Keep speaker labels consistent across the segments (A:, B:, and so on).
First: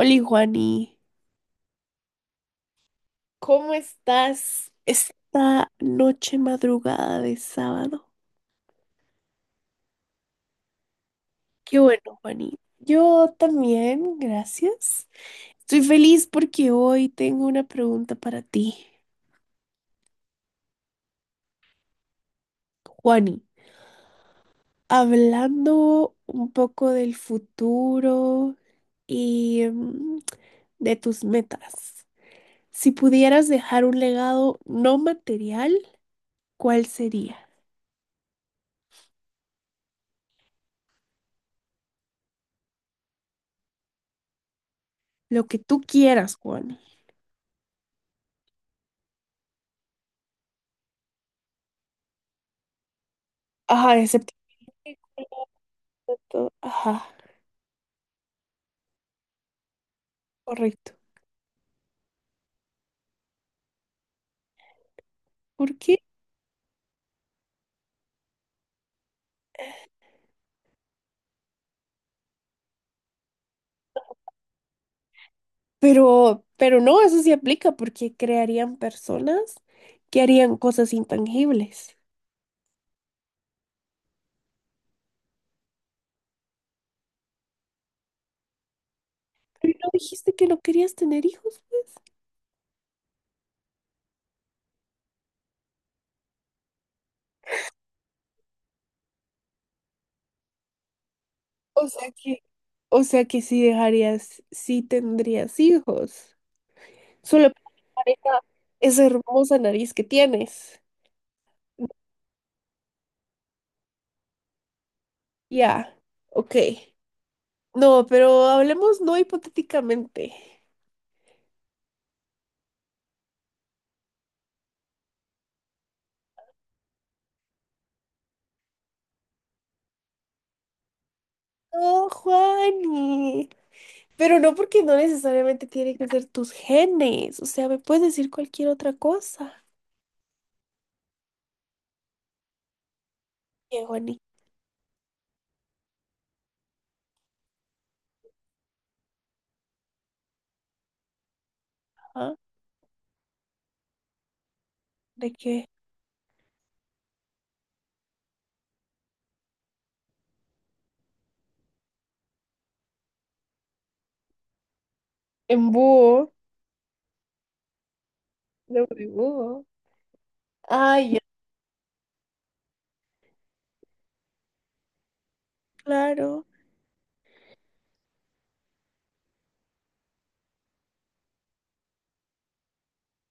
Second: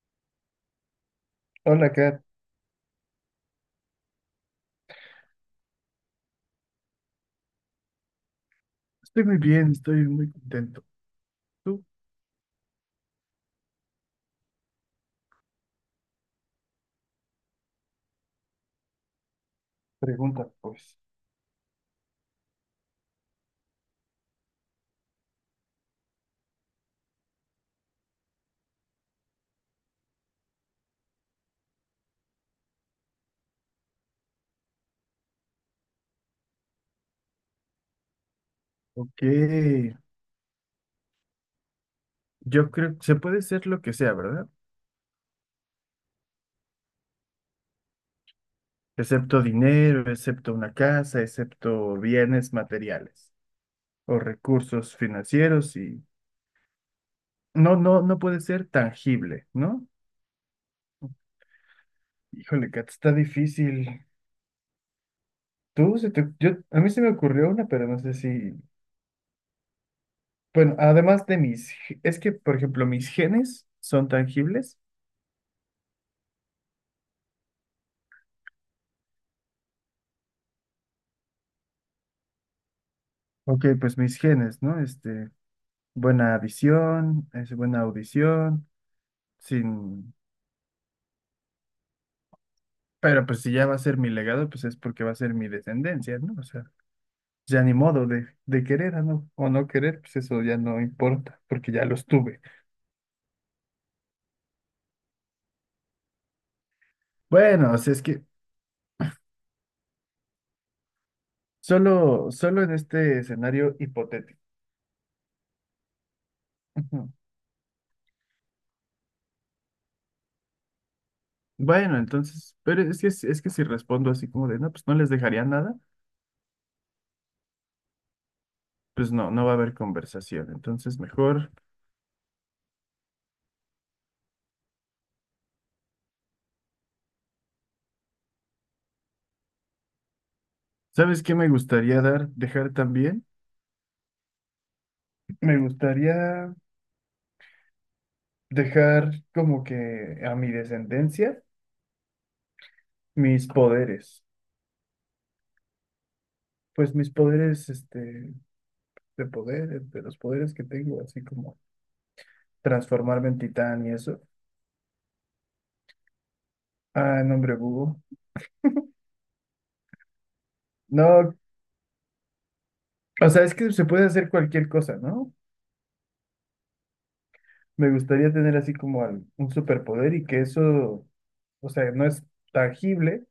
A: Oli, Juani,
B: Hola, Kat.
A: ¿cómo estás esta noche madrugada de sábado?
B: Estoy muy bien, estoy muy contento.
A: Qué
B: Tú,
A: bueno, Juani. Yo también, gracias. Estoy feliz porque hoy tengo una pregunta para ti.
B: pregunta, pues.
A: Juani, hablando un poco del futuro y de tus metas, si pudieras dejar un legado no material, ¿cuál sería?
B: Ok. Yo creo que se puede ser lo que sea, ¿verdad?
A: Lo que tú quieras, Juani.
B: Excepto dinero, excepto una casa, excepto bienes materiales
A: Ajá,
B: o
A: excepto.
B: recursos financieros y
A: Exacto, ajá,
B: no, no, no puede ser tangible, ¿no?
A: correcto.
B: Híjole, Kat, está difícil.
A: ¿Por qué?
B: Tú, a mí se me ocurrió una, pero no sé si... Bueno, además de mis... Es que, por ejemplo, mis genes son tangibles.
A: Pero no, eso sí aplica porque crearían personas que harían cosas intangibles.
B: Ok, pues mis genes, ¿no? Buena visión, es buena audición,
A: Pero no
B: sin...
A: dijiste que no querías tener hijos, pues.
B: Pero pues si ya va a ser mi legado, pues es porque va a ser mi descendencia, ¿no? O sea, ya ni modo de querer o no querer, pues eso ya no importa, porque ya
A: O
B: los
A: sea
B: tuve.
A: que, o sea que sí dejarías, sí tendrías hijos. Solo
B: Bueno, o sea, es
A: para
B: que
A: esa hermosa nariz que tienes.
B: solo en este escenario hipotético.
A: Ya, ok.
B: Ujú.
A: No, pero hablemos no hipotéticamente.
B: Bueno, entonces, pero es que si respondo así como de, no, pues no les dejaría nada, pues no, no va a haber conversación. Entonces, mejor,
A: No, Juani. Pero no porque no necesariamente tiene que ser tus genes. O sea, me puedes decir cualquier otra cosa.
B: ¿sabes qué me gustaría dar, dejar también?
A: ¿Qué, Juanita?
B: Me gustaría... dejar como que a mi descendencia
A: ¿Ah?
B: mis poderes,
A: ¿De qué?
B: pues mis poderes de poder, de los poderes que tengo, así como transformarme en titán y eso.
A: En búho.
B: Ah, nombre Hugo.
A: De búho. Ay, ya,
B: No, o sea, es que se puede hacer cualquier cosa, ¿no?
A: claro.
B: Me gustaría tener así como un superpoder y que eso, o sea, no es tangible,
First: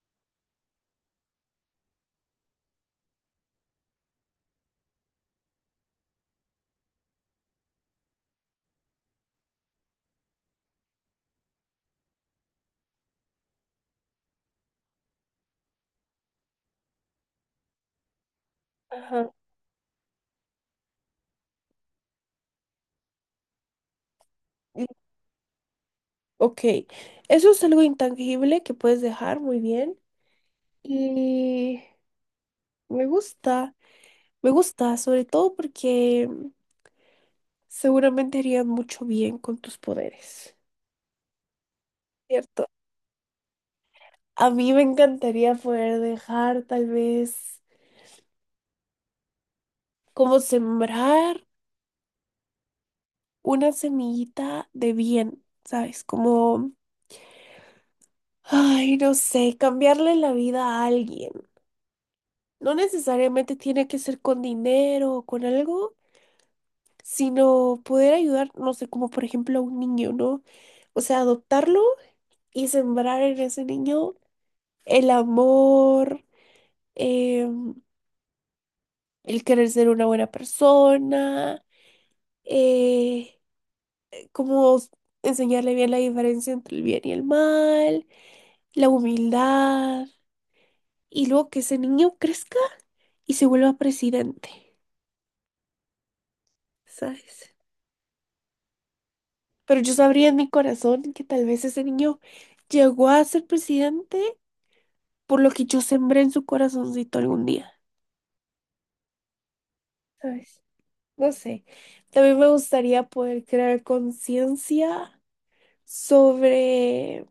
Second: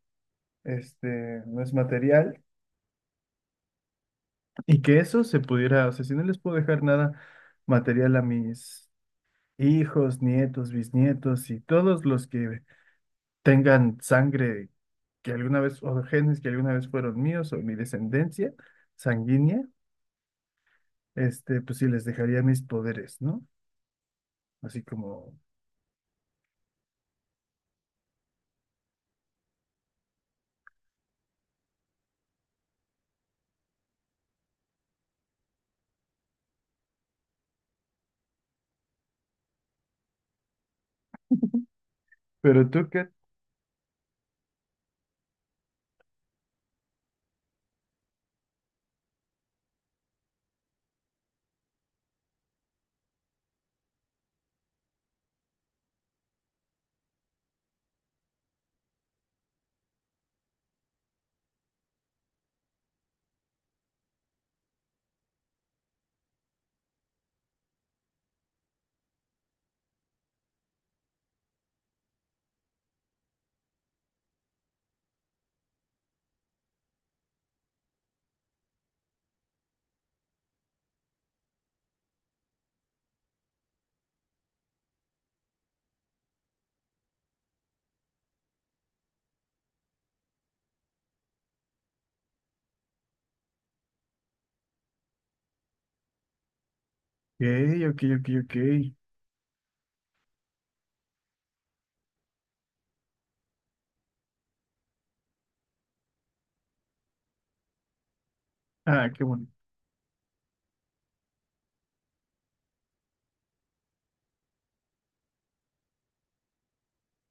B: no es material, y que eso se pudiera, o sea, si no les puedo dejar nada material a mis hijos, nietos, bisnietos y todos los que tengan sangre que alguna vez, o genes que alguna vez fueron míos o mi descendencia
A: Ajá.
B: sanguínea, pues sí les dejaría mis poderes, ¿no? Así
A: Y-
B: como,
A: Ok. Eso es algo intangible que puedes dejar muy bien. Y me gusta. Me gusta, sobre todo porque seguramente harían mucho bien con tus poderes. ¿Cierto?
B: pero tú qué, ok,
A: A mí me encantaría poder dejar tal vez como sembrar, una semillita de bien, ¿sabes? Como, ay, no sé, cambiarle la vida a alguien. No necesariamente tiene que ser con dinero o con algo, sino poder ayudar, no sé, como por ejemplo a un niño, ¿no? O sea, adoptarlo y sembrar en ese niño el amor, em, el querer ser una buena persona, eh, como enseñarle bien la diferencia entre el bien y el mal, la humildad, y luego que ese niño crezca y se vuelva presidente, ¿sabes?
B: ok, ok, ok.
A: Pero yo sabría en mi corazón que tal vez ese niño llegó a ser presidente por lo que yo sembré en su corazoncito algún día,
B: Ah, qué bueno.
A: ¿sabes? No sé. También me gustaría poder crear conciencia sobre.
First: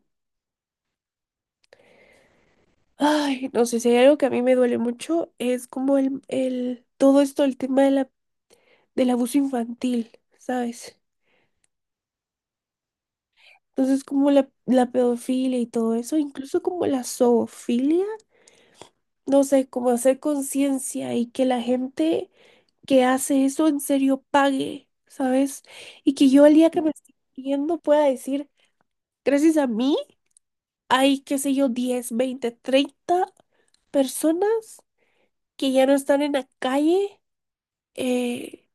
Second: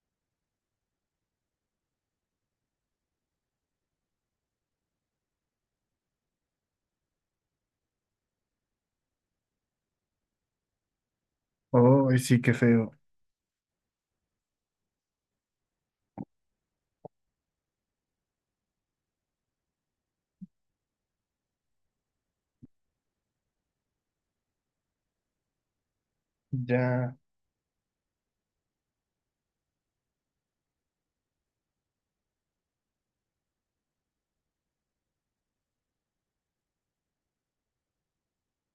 A: Ay, no sé, si hay algo que a mí me duele mucho es como todo esto, el tema de del abuso infantil, ¿sabes?
B: Oh, y sí, qué feo.
A: Entonces, como la pedofilia y todo eso, incluso como la zoofilia, no sé, como hacer conciencia y que la gente que hace eso en serio pague, ¿sabes? Y que yo el día que me esté
B: Ya,
A: muriendo pueda decir, gracias a mí, hay, qué sé yo, 10, 20, 30 personas que ya no están en la calle, eh,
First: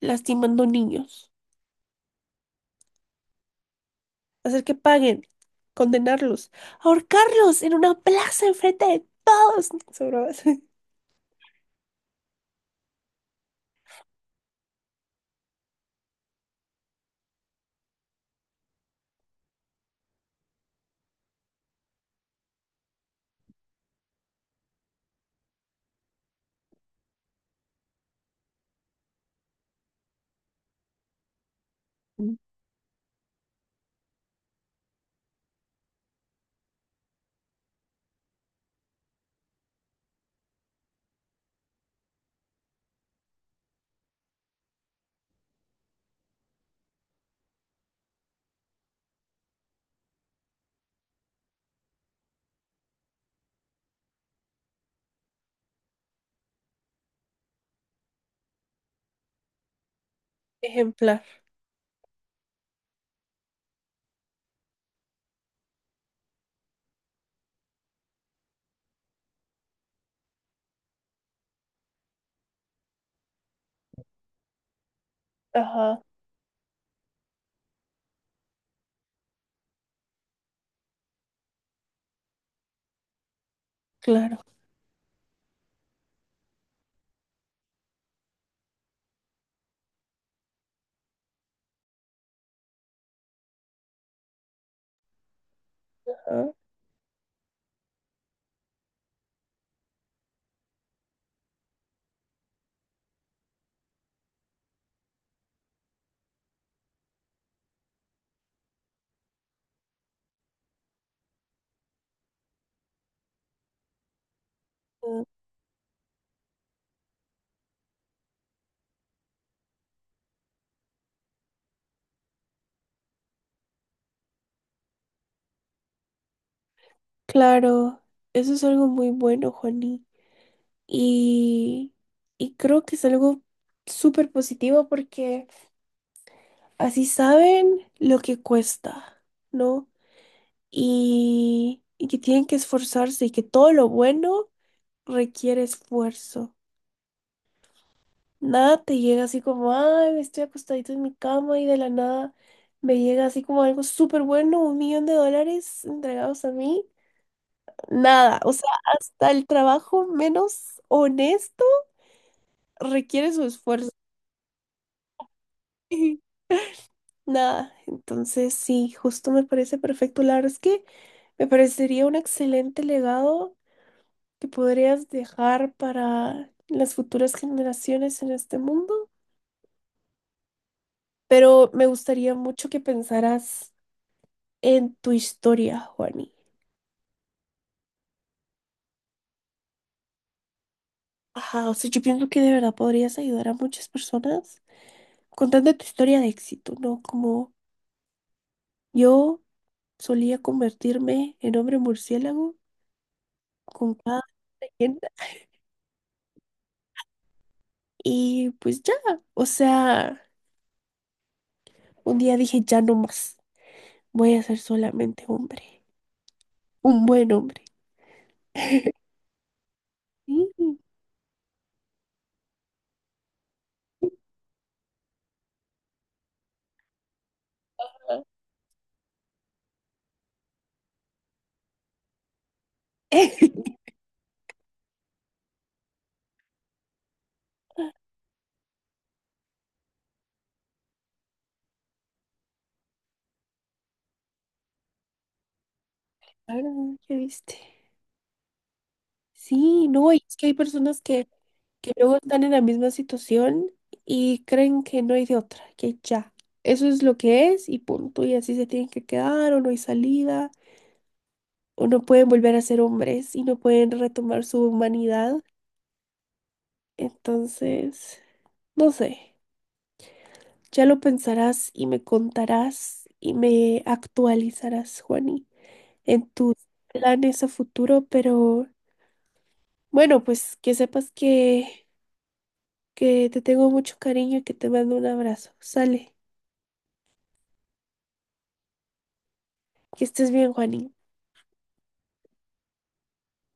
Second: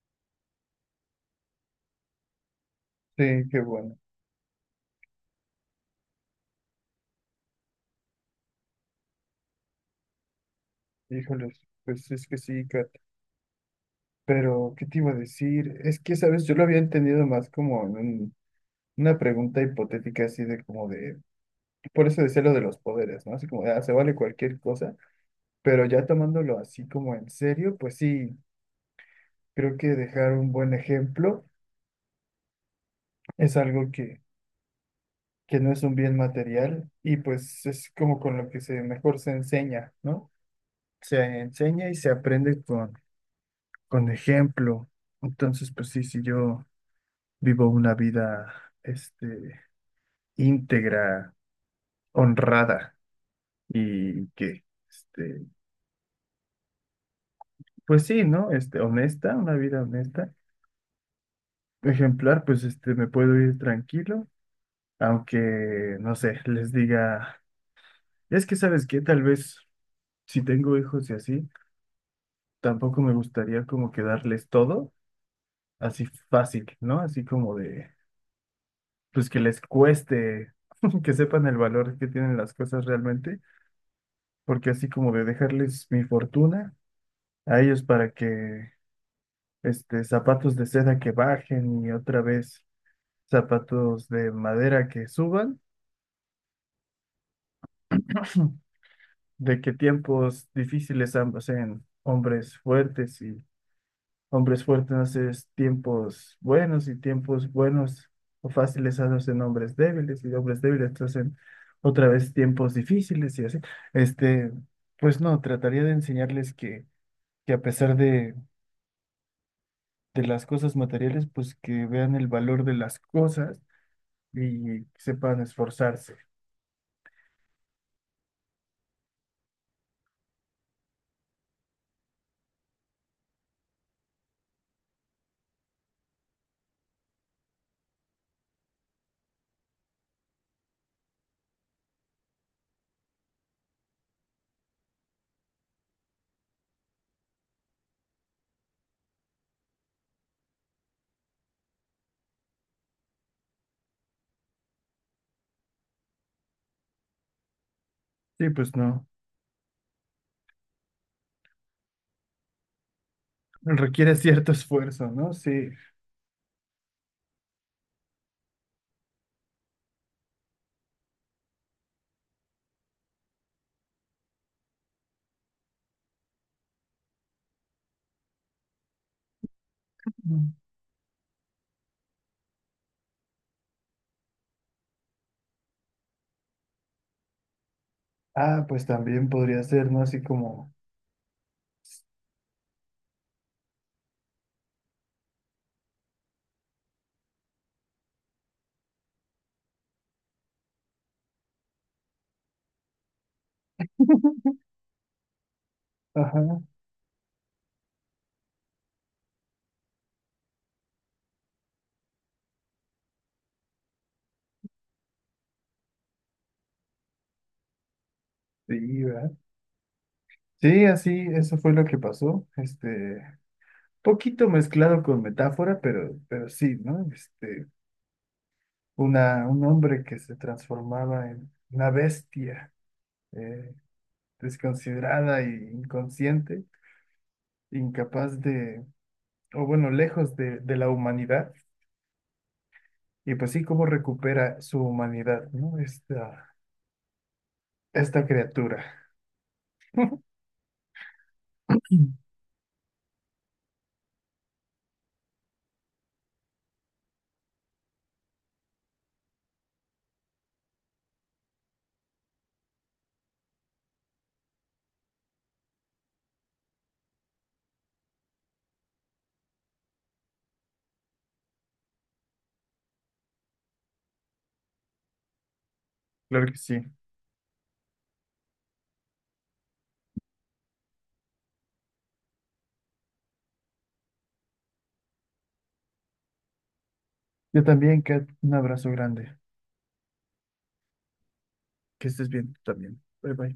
A: lastimando niños.
B: sí, qué bueno.
A: Hacer que paguen, condenarlos, ahorcarlos en una plaza enfrente de todos. Son bromas.
B: Híjoles, pues es que sí, Kat. Pero, ¿qué te iba a decir? Es que, ¿sabes? Yo lo había entendido más como en una pregunta hipotética así de como de... Por eso decía lo de los poderes, ¿no? Así como, ah, se vale cualquier cosa, pero ya tomándolo así como en serio, pues sí, creo que dejar un buen ejemplo
A: Mm.
B: es algo que no es un bien material y pues es como con lo que se mejor se enseña, ¿no? Se enseña y se aprende con ejemplo. Entonces, pues sí, si yo vivo una vida, este, íntegra, honrada y que, este, pues sí, ¿no? Honesta, una vida honesta
A: Ejemplar.
B: ejemplar, pues me puedo ir tranquilo, aunque, no sé, les diga, es que sabes que tal vez si tengo hijos y así, tampoco me gustaría como que darles todo
A: Ajá,
B: así fácil, ¿no? Así como de, pues que les cueste, que sepan el valor que tienen las cosas realmente,
A: claro.
B: porque así como de dejarles mi fortuna a ellos para que, zapatos de seda que bajen y otra vez zapatos de madera que suban.
A: Ajá.
B: De que tiempos difíciles hacen hombres fuertes y hombres fuertes hacen tiempos buenos y tiempos buenos o fáciles hacen hombres débiles y hombres débiles hacen otra vez tiempos difíciles y así. Este, pues
A: Ah,
B: no, trataría de enseñarles que a pesar de las cosas materiales, pues que vean el valor de las cosas y sepan esforzarse.
A: claro. Eso es algo muy bueno, Juani. Y, y creo que es algo súper positivo porque así saben lo que cuesta, ¿no? Y que tienen que esforzarse y que todo lo bueno requiere esfuerzo. Nada te llega así como, ay, me estoy acostadito en mi cama y de la nada me llega así como algo súper bueno, 1 millón de dólares entregados a mí. Nada,
B: Sí,
A: o sea,
B: pues no.
A: hasta el trabajo menos honesto requiere su esfuerzo.
B: Requiere cierto esfuerzo, ¿no? Sí.
A: Nada, entonces sí, justo me parece perfecto. La verdad es que me parecería un excelente legado que podrías dejar para las futuras generaciones en este mundo, pero me gustaría mucho que pensaras en tu historia, Juani.
B: Ah, pues también podría ser, ¿no? Así como,
A: Ajá, o sea, yo pienso que de verdad podrías ayudar a muchas personas contando tu historia de éxito, ¿no? Como yo solía convertirme en hombre murciélago con cada leyenda
B: ajá,
A: y pues ya, o sea, un día dije ya no más, voy a ser solamente hombre, un buen hombre.
B: sí, ¿verdad?
A: Sí,
B: Sí, así, eso fue lo que pasó. Poquito mezclado con metáfora, pero sí, ¿no? Una, un hombre que se transformaba en una bestia, eh, desconsiderada e inconsciente, incapaz de, o bueno, lejos de la humanidad. Y pues sí, cómo recupera su humanidad, ¿no? Esta,
A: claro, ya viste.
B: esta criatura.
A: Sí, no, y es que hay personas que luego están en la misma situación y creen que no hay de otra, que ya, eso es lo que es y punto, y así se tienen que quedar o no hay salida. O no pueden volver a ser hombres y no pueden retomar su humanidad. Entonces, no sé, ya lo pensarás y me contarás y me actualizarás, Juani, en
B: Claro
A: tus
B: que sí.
A: planes a futuro, pero bueno, pues que sepas que, te tengo mucho cariño y que te mando un abrazo. Sale,
B: Yo también, Kat, un abrazo grande.
A: que estés bien, Juani.
B: Que estés bien tú también. Bye bye.